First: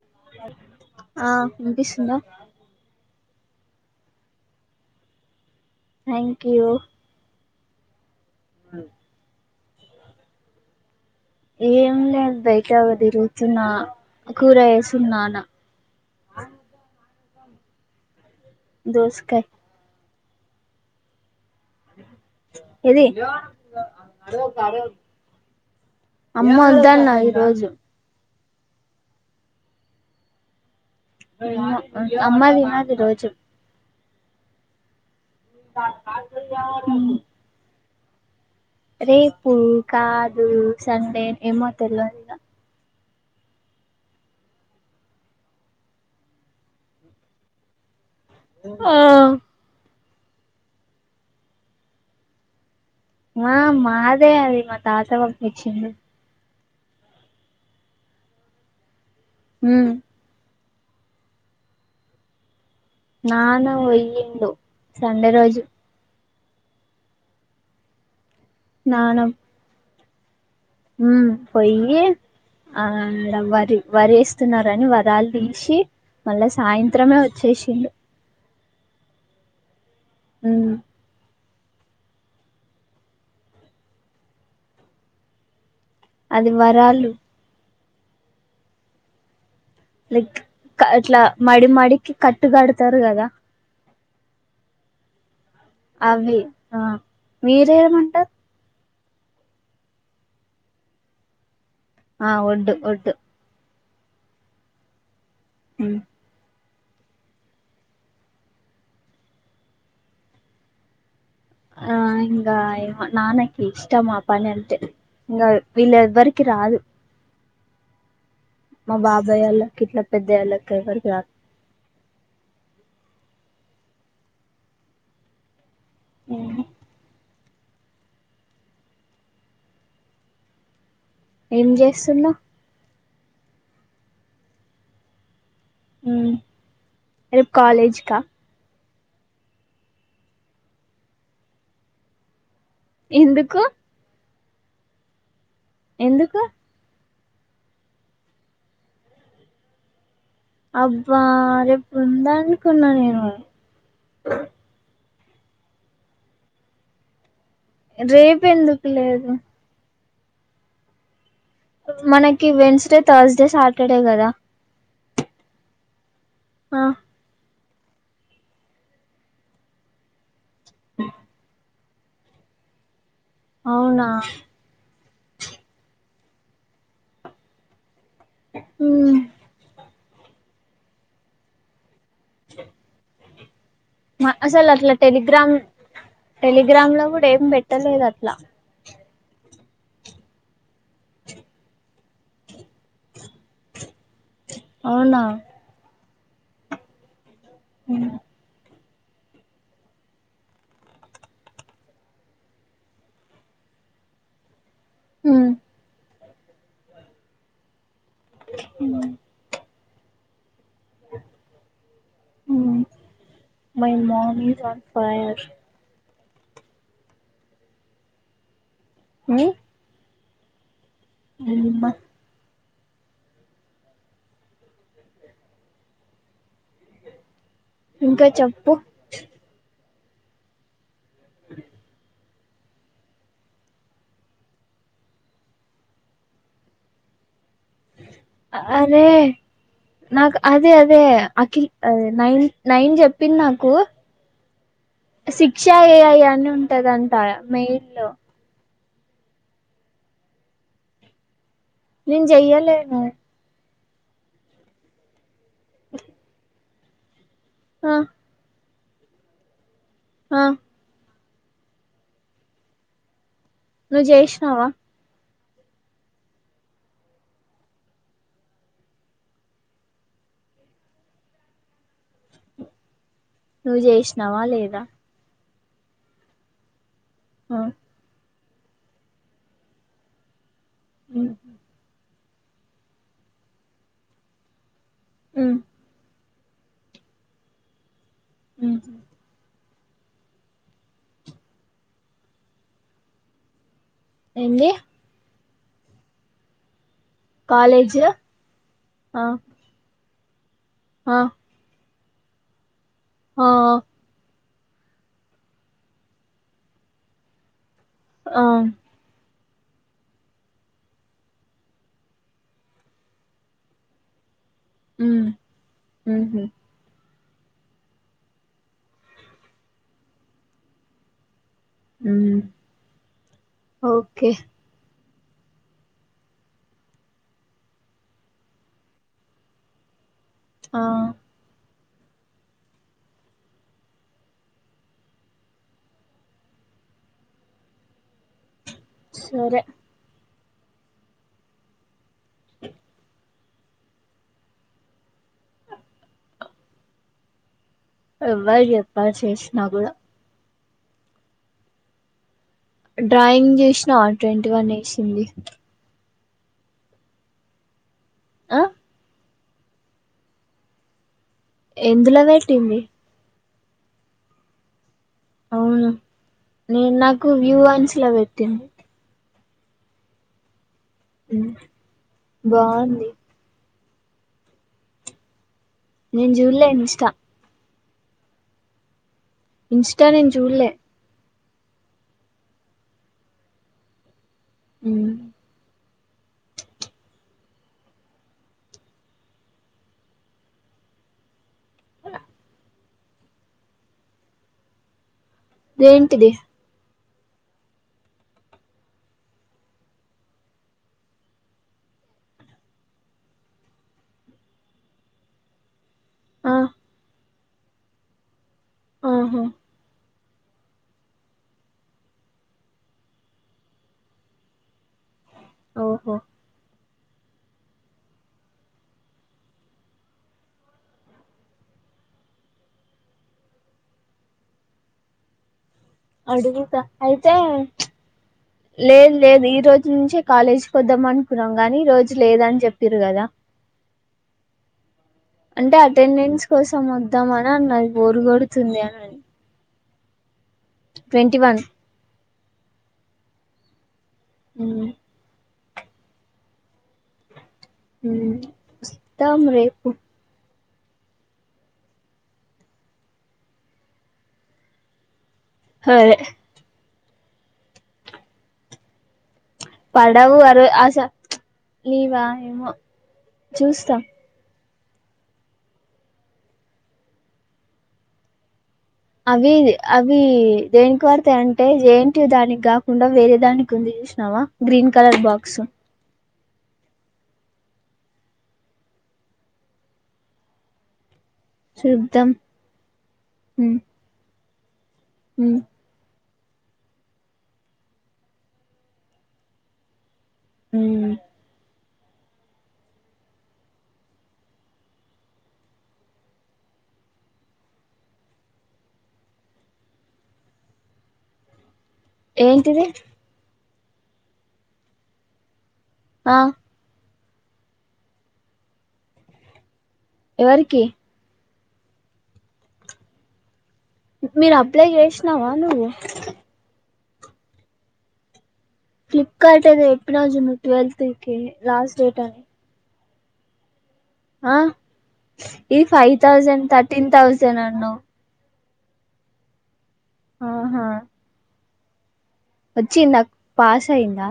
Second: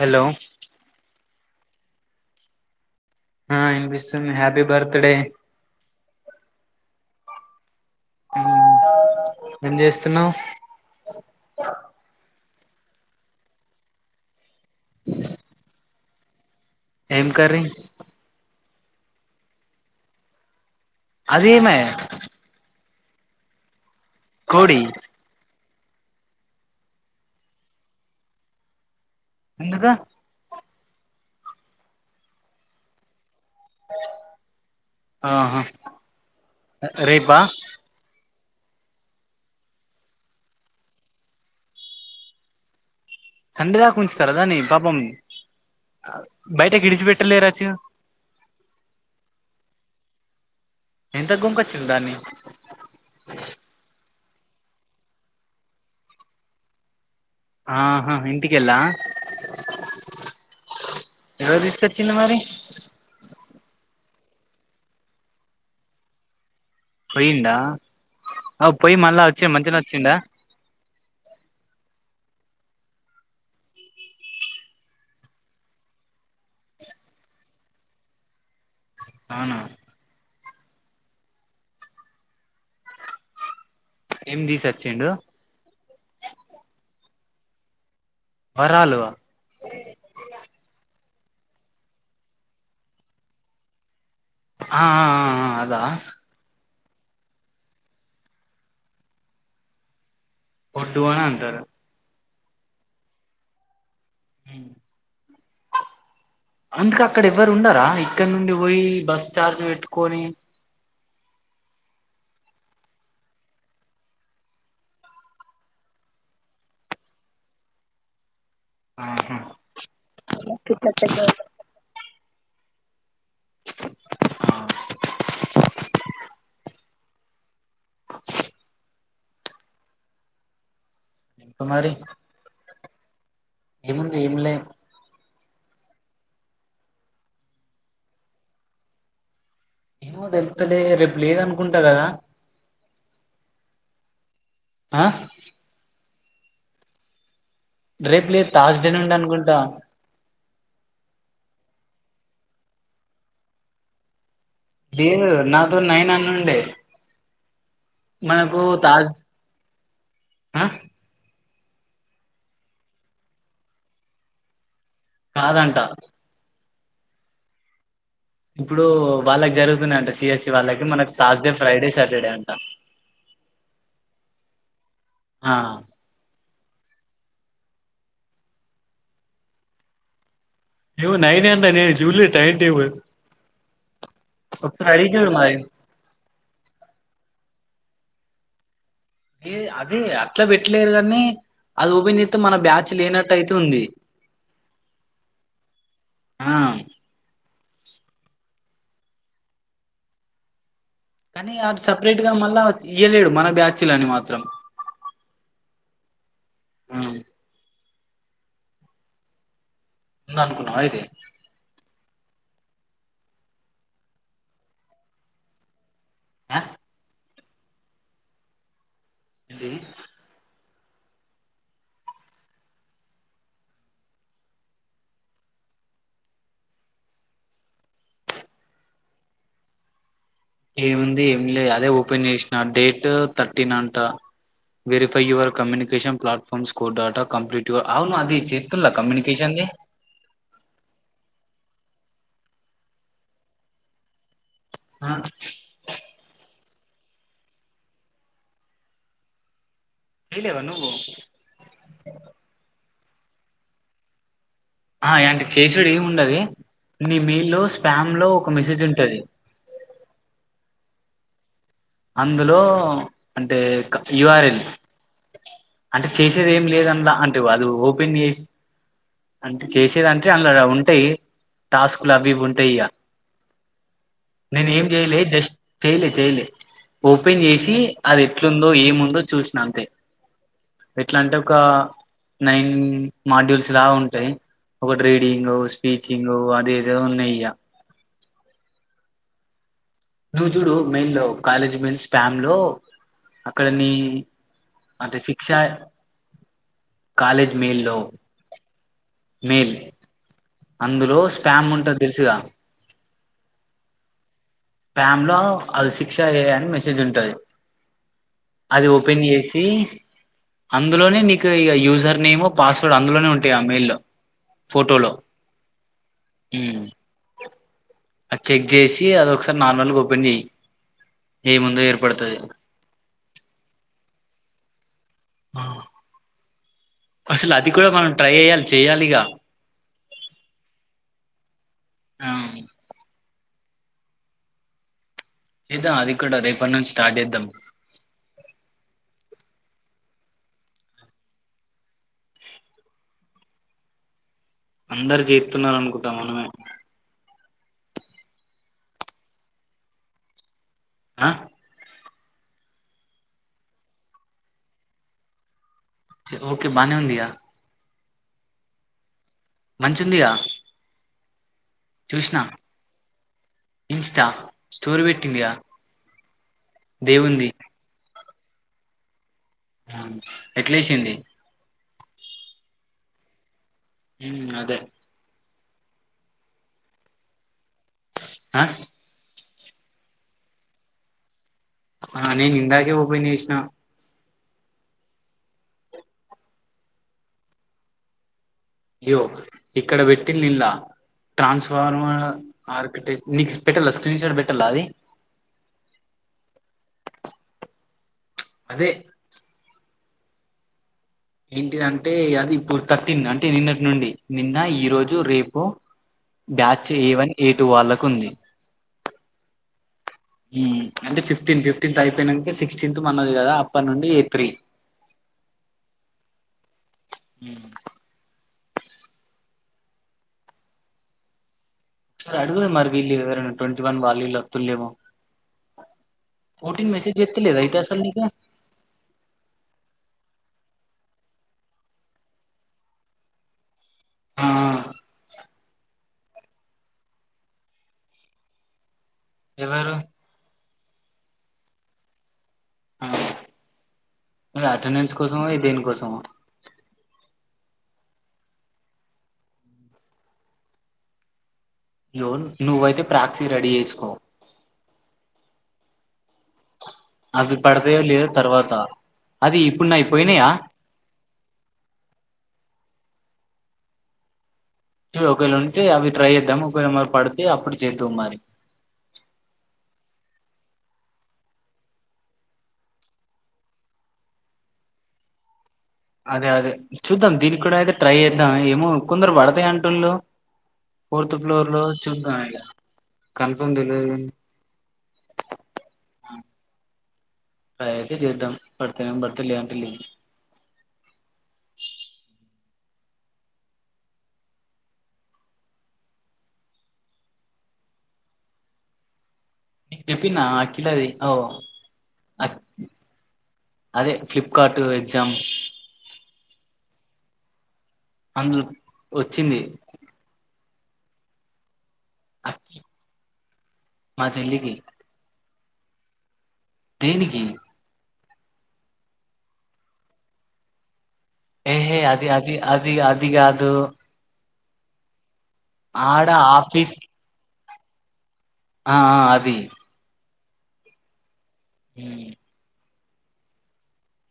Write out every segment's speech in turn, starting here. hello ఆ వినిపిస్తుందా ఆ వినిపిస్తుంది happy birthday thank you అ ఏం చేస్తున్నావు ఏం లేదు బయట తిరుగుతున్న కూర చేస్తున్నాను ఏం కర్రీ దోసకాయ అదేమే ఏది అ అడ కోడి అమ్మ వద్దన్నది ఈ రోజు ఎందుక అమ్మ తినదు ఈరోజు ఆహా రేపా రేపు కాదు సండె ఏమో తెలువదిగ సండే దాకా ఉంచుతారుదాని పాపం బయటకి విడిచిపెట్టలేరాచ ఆ ఎంతకీ కొనుక్కొచ్చింలు దాన్ని ఆ మాదే అది మా తాత పంపించిండు ఆహా ఇంటికెల్లా ఉ ఎవరు తీసుకొచ్చింరు మరి నాను పోయ్యడు సండే రోజు పొయిండా అ పొయి మళ్ళా వచ్చి మంచిగనే వచ్చిండ ఉ పోయ్యి ఆ వరి వరి వేస్తున్నరని వరాలు తీసి మళ్ళా సాయంత్రమే వచ్చేసిండు అవునా ఉ ఏందీసి వచ్చిండు అది వరాలు వరాలువా లైక్ అట్లా మడి మడికి కట్టు కడతారు కదా ఆ ఆ ఆ అదా అవి ఆ మీరేమంటారు వడు అని అంటారు ఆ ఒడ్డు ఒడ్డు ఉం అందుక అక్కడ ఎవ్వరు ఉండారా ఇక్కడ నుండి పోయి బస్ ఛార్జ్ పెట్టుకొని ఆ ఇంగ నానకి ఇష్టం ఆ పని అంటే ఇంగ వీలేవరికి రాదు మా ఆహా బాబాయ వాళ్ళకి ఇట్లా పెద్దళ్ళకి ఎవరికి రాదు ఆ హు హామ్ [unintelligible] ఇంక ఏం మరి చేస్తున్నావు ఏముంది ఏం లే ఉం రేపు కాలేజ్ కా ఏమో తేలుత్తలే రేపు లేదు అనుకుంటా కదా ఎందుకు ఆ ఎందుకు రేపు లేదు థర్సడే నుండి అనుకుంటా అబ్బా రేపు ఉందనుకున్నా నేను లేదు నాతో నైన్ అనండి రేపు మనకు ఎందుకు తాజ్ లేదు ఆ మనకి వెడ్నస్డే తర్స్డే సాటర్డే కదా కాదంట ఆ ఇప్పుడు వాళ్ళకి జరుగుతున్నాయింట సిఎస్సి వాళ్ళకి మనకు థాస్డే ఫ్రైడే సాటర్డే అంట అవునా ఆ ఉం ఏవో నైవే [unintelligible] అన్నారే జూలే టైం టేబుల్ అసలు ఒకసారి అట్లా అడిగి చూడు మరి టెలిగ్రామ్ టెలిగ్రామ్ లో కూడా ఏం పెట్టలేదు అట్లా ఏ అదే అట్లా పెట్లేదని అది ఓపెన్ చేతే మన బ్యాచ్ లేనట్టు అయితుంది అవునా ఆ ఉం కానీ అడు సపరేట్ గా మళ్ళా ఇయ్యలేడు మన బ్యాచిలని మాత్రం ఉం ఉంది ఉం ఉంది అనుకున్నావ అయితే my mom is on fire [unintelligible] ఆ మీ అ [unintelligible] [inaudible] ఇంకా చెప్పు ఏవుంది ఏమి లే అదే ఓపెన్ చేష్న డేట్ థర్టీన్ అంట verify your communication platform score data complete your అవున్ అది అ చేతుల్ల అరే కమ్యూనికేషన్ది నాక్ అదే అదే అఖిల్ అది నైన్ నైన్ చెప్పిన్ నాకు శిక్ష ఏ ఐ అని ఉంటదంట మెయిల్ల్లో ఎయిలేవ నువ్వు నేన్ జెయ్యలేను ఆ యాంటి కేస్ రీడ్ ఏం ఉండది నీ మెయిల్లో ఆ స్పామ్ లో ఒక మెసేజ్ ఉంటది అ అందులో అంటే క నువ్వు యుఆర్ఎల్ చేసినావా అంటే చేసేద్ ఏం లేదన్ల అంటే వదు ఓపెన్ చేస్ అంట్ చేసేదంటే అండ్లడ ఉంటయి టాస్కుల్ అవ్వివ్వి ఉంటాయ్ ఇగా నువ్వు చేసినావా నేన్ లేదా ఏం జేయలే జష్ చేయలే చేయలే ఓపెన్ ఆ చేశి అద్ ఎట్లుందో ఏముందో చూసిన అంతే ఉమ్ ఎట్లాంటే ఒక నైన్ మాడ్యూల్స్ లా ఉంటయి ఒకట్ రీడింగో ఉమ్ స్పీచింగో అది ఏదో ఉన్నయిగ ఉహ్ నువ్వు జూడు మెయిల్లో కాలేజీ మెన్ స్టాండ్ లో అక్కడనీ ఏంది అంటే సిక్షయ్ కాలేజ్ మెయిల్ ల్లో ఆ మేల్ అందులో ఆ స్పామ్ ఉంటదెలుసుగా ఆ ప్యామ్ లో అది శిక్ష ఎఐ అని మెసేజ్ ఉంటది ఆ అది ఓపెన్ జేసి అందులోనే నీకు ఇగ యూజర్ నేము పాస్వర్డ్ అందులోనే ఉంటయ్ ఆ మెయిల్ లో ఫోటోలో ఉమ్ ఉహు ఉమ్ అద్ చెక్ జేసి అది ఒకసార్ నార్మల్గ ఓపెన్ చేయి ఏము ఉమ్ ఓకే ఆ అసలది కూడా మనం ట్రై ఏయాల్ చెయాలిగా ఆ అవు ఏద్దాం అది కూడా రేపనుంచి స్టార్ట్ చేద్దాం సరే అందరు జేత్తున్నారనుకుటా మనమే ఎవ్వర్ చేప్ప చేసినా గూడా అ డ్రాయింగ్ చేష్నావా ట్వంటీ వన్ ఏసింది చెప్పు ఓకే బానే ఉందిగా అ మంచ్ ఉందిగా ఎందులో వెట్టింది ఇన్స్టా స్టోరి వెట్టిందిగా అవును నేన్ నాకు వ్యూ వన్స్ ల వెట్టింది ఆన్ ఎట్లేసింది ఉ బావుంది ఊమ్ అదే నేన్ జూడ్లే ఇన్స్టా అ ఇన్స్టా నేను చూడ్ల్లే ఆ నేను ఇందాకే ఓపెన్ జేశ్న ఊ యో ఇక్కడ వెట్టిన్ లిల్లా ట్రాన్స్ఫార్మర్ ఆర్కిటెక్ నీక్స్ పెట్టాల స్క్రీన్ షాట్ బెట్టాల్లా అది ఏంటిది అదే ఏంటిదంటే అది ఇప్పుడు థర్టీన్ అంటే నిన్నట్నుండి నిన్న ఈ రోజు రేపు ఆ batch A one A two వాళ్ళకు ఉంది ఆహా ఊ అంటే ఫిఫ్టీన్ ఫిఫ్టీన్త్ అయిపోయినంక సిక్స్టీన్త్ మనది గదా అప్పనుండి ఎ త్రీ ఓహో ఊ సార్ అడుగుర్ మరి వీళ్లు ఎవరన ట్వంటీ వన్ వాల్లు ఈళ్ళు ఒతుల్లేమో అడుగుతా ఫోర్టీన్ మెసేజ్ అయితే ఏత్తలేద అయితే అసల్ నీకు లేదు లేదు ఈ రోజు నుంచి కాలేజ్ పోదాం అనుకున్నం గానీ ఈ రోజు లేదని జెప్పిరు గదా ఆ, అంటే అ టెండెన్స్ కోసం ఒద్దాం అని అన్నది బోరు గొడుతుంది అనని ఎవరు ట్వెంటీ వన్ ఆ అ ఉమ్ అటెండెన్స్ కోసమో ఇ దేన్ కోసమో ఊ ఒస్తాం రేపు యోన్ నువ్వైతే ప్రాక్సీ రెడీ ఏసుకో హదే అవి పడతయో లేదో తర్వాత అది ఇప్పుడు నాయి పడవు పోయినాయా అరొ ఆస లీవా ఏమో చూస్తా చూ ఒకేళ ఉంటే అవి ట్రై ఏద్దం ఒకేళ మ పడితే అప్పుడు చేద్దువు మరి అవ్వీ అవ్వి దేనికి వడుతయంటే జే ఎన్ టి యు దాని గాకుండ వేరే దానికి ఉంది శ్నవా గ్రీన్ కలర్ బాక్స్ అదే అదే చూద్దాం దీని కూడా అయితే ట్రై ఏద్దాం ఏమో కొందరు వడతయ్ అంటుళ్ళు ఫోర్త్ ఫ్లోర్ లో చూద్దాం ఇగ కన్ఫర్మ్ దెల్వది ఉ అ ట్రై అయితే జేద్దం పడుతెనేమో పడుతద్ లే అంటే లిన్ ఊ నీక్ చెప్పిన్నా ఆ కిలది ఓ అక్- ఏంటిది అదే ఫ్లిప్కార్ట్ ఎగ్జామ్ ఆ అందులో వచ్చింది ఎవరికి అక్కి మీరు అప్లై చేసినావా నువ్వు దేనికి ఫ్లిప్కార్ట్ ఏదో ఎప్పినావ్ చూడు ట్వెత్ ఏహే అది అది అది అదిగాదు ఆ ఈ ఫైవ్ ఆడ తౌసండ్ ఆఫీస్ థర్టీన్ తథౌసండ్ అన్నావ్ ఆ ఆ అది ఆహా ఉమ్ వచ్చిదాక్ పాస్ అయిందా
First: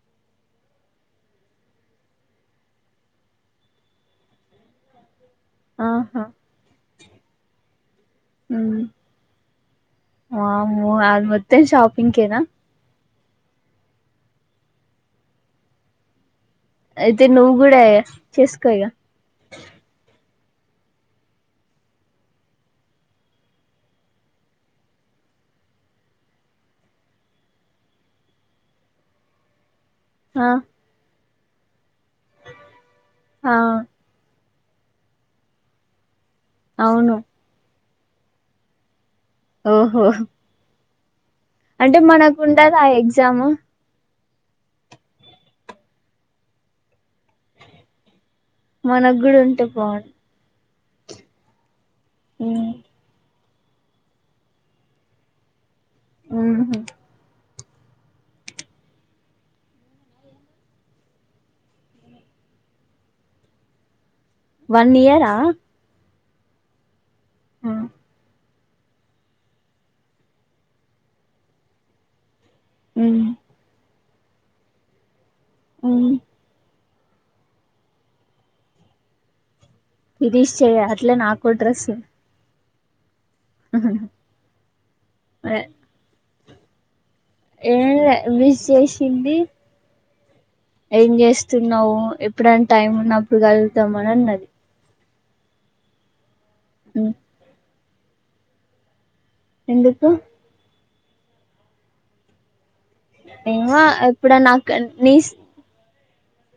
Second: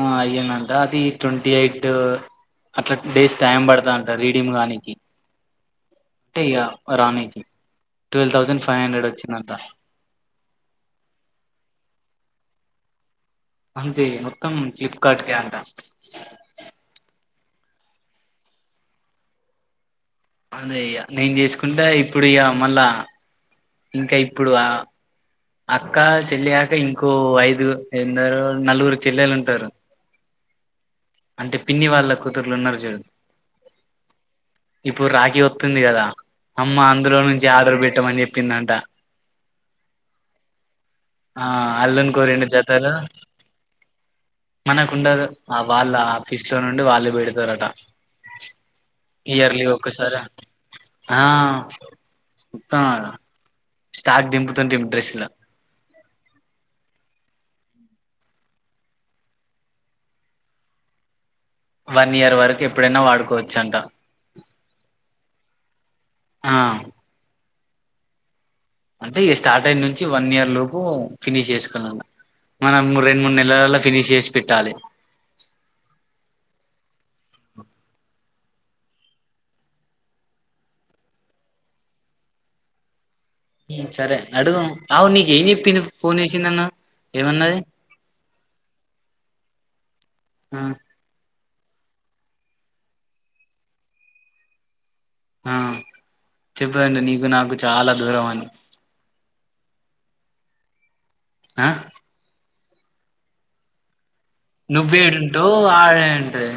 ఆ అయ్యిందమ్ట అది ట్వంటీ ఎయిట్ అట్లా డేస్ టైం పడతాంట రీడింగ్ కానికి ఆహా ఇగా రాణికి ట్వెల్వ్ థౌజండ్ ఫైవ్ హ్మ్ హండ్రెడ్ వచ్చిందంట వామ్మో అది మత్తేం షాపిగ్ కేనా అంతే మొత్తం ఫ్లిప్కార్ట్ కే అంట అయితే నువ్వు కూడా చేసుకో ఇగ అంతే ఇగ నేను చేసుకుంటే ఇప్పుడు ఇగా మళ్ళా ఇంకా ఇప్పుడు అక్క చెల్లియాక ఇంకో ఐదు ఎరు నలుగురు చెల్లెలు ఉంటారు ఆ అంటే పిన్ని వాళ్ళ కుతుర్లు ఉన్నారు చూడు ఆ ఇప్పుడు రాఖీ వత్స్తుంది కదా అమ్మ అవును అందులో నుంచి ఆర్డర్ పెట్టమని చెప్పిందంట ఓహో ఆ అంటే అల్లునికో మనకు రెండు ఉండదా ఆ జతలు ఎగ్జామ్ మనకుండదు ఆ వాళ్ళు ఆఫీస్ లో నుండి వాళ్ళు పెడతారట మనకు కూడా ఇయర్లీ ఉంటే ఓకే బాగుండు సార్ ఆ ఉమ్ మొత్తం స్టాక్ దింపుతుంమ్ డ్రెస్ ఇలా ఉమ్ హు వన్ ఇయర్ వరకు ఎప్పుడైనా వాడుకోవచ్చ అంట వన్ ఇయరా ఆ హా అంటే ఈ స్టార్ట్ అయినుంచి వన్ ఇయర్ లోపు ఫినిష్ చేసుకున్నాను మనం రెండు ఉమ్ మూడు నెలల్లో ఫినిష్ చేసి పెట్టాలి ఉమ్ గిరీష్ చెయ్య అట్లే నాకు కూడా డ్రెస్ సరే అడుగు అవు నీక ఏం చెప్పింది ఫోన్ చేసి నిన్న ఏంలే విస్ చేసింది ఆ ఏం చేస్తున్నావు ఎప్పుడనా టైం ఉన్నప్పుడు కలుద్దాం అని అన్నది ఆ చెప్పదండి ఉమ్ నీకు నాకు చాల దూరం అని ఎందుకు ఆ ఏమో ఎప్పుడన్నా నువ్వే నీ ఏడుంటవ్ ఆడ ఏంటుది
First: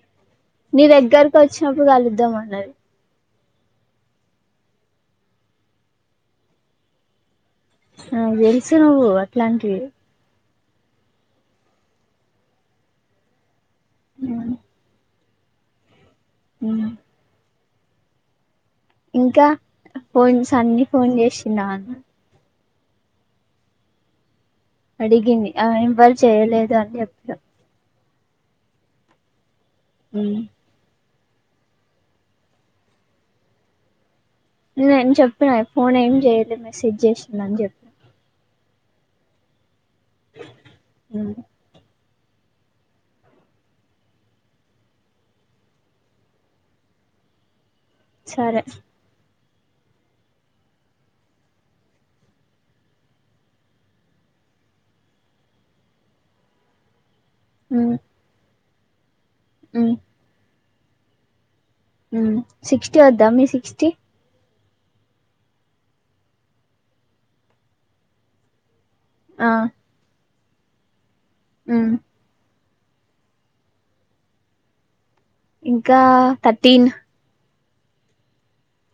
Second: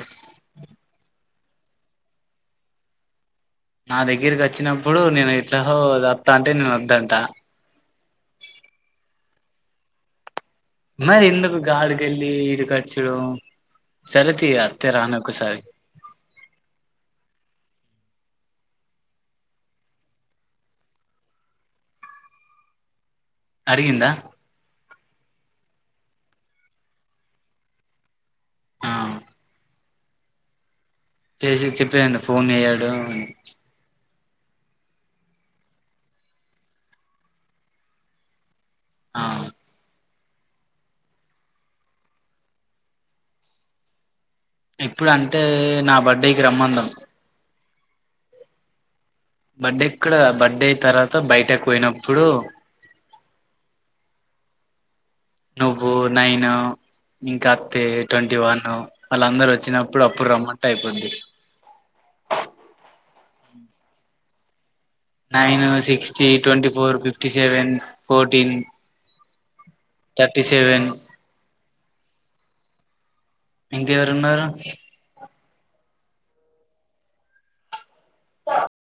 మీ దగ్గరకు వచ్చినప్పుడు కలుద్దాం అన్నది నా దగ్గరికి వచ్చినప్పుడు నేను ఇట్ల వత్తా అంటే నేను వద్దంట ఆ [unintelligible] నవ్వు అట్లాంటివి మరి ఎందుకు గాడికెల్లి ఈడు ర్చడం సరేతి అత్తే రానక్కసారి ఉ ఇంకా [unintelligible] అన్న ఫోన్ చేసినాన అడిగింద అడిగింది ఆ ఇం వాళ చేయలేదు అని [unintelligible] ఆ ఉ చేసి చెప్పేయండి ఫోన్ [unintelligible] య్యాడు అని నేను చెప్పన్న ఫోన్ ఏం చేయలేదు మెసేజ్ చేసింది అని చెప్ ఆ ఉ ఇప్పుడు అంటే నా బర్డే కి [unintelligible] సరే బర్త్డే ఇక్కడ బర్త్డేతర్వాత బయటకు పోయినప్పుడు నువ్వు నైన్ ఇంక అతి ట్వంటీ వన్ వాళ్ళందరు వచ్చినప్పుడు [unintelligible] రమ్మంటే అయిపోయింది సిక్స్టీ వద్దా మీ sixty nine sixty twenty four fifty seven fourteen ఆ థర్టీ సెవెన్ ఉ ఇంక ఎవరున్నారు ఇంకా థర్టీన్ స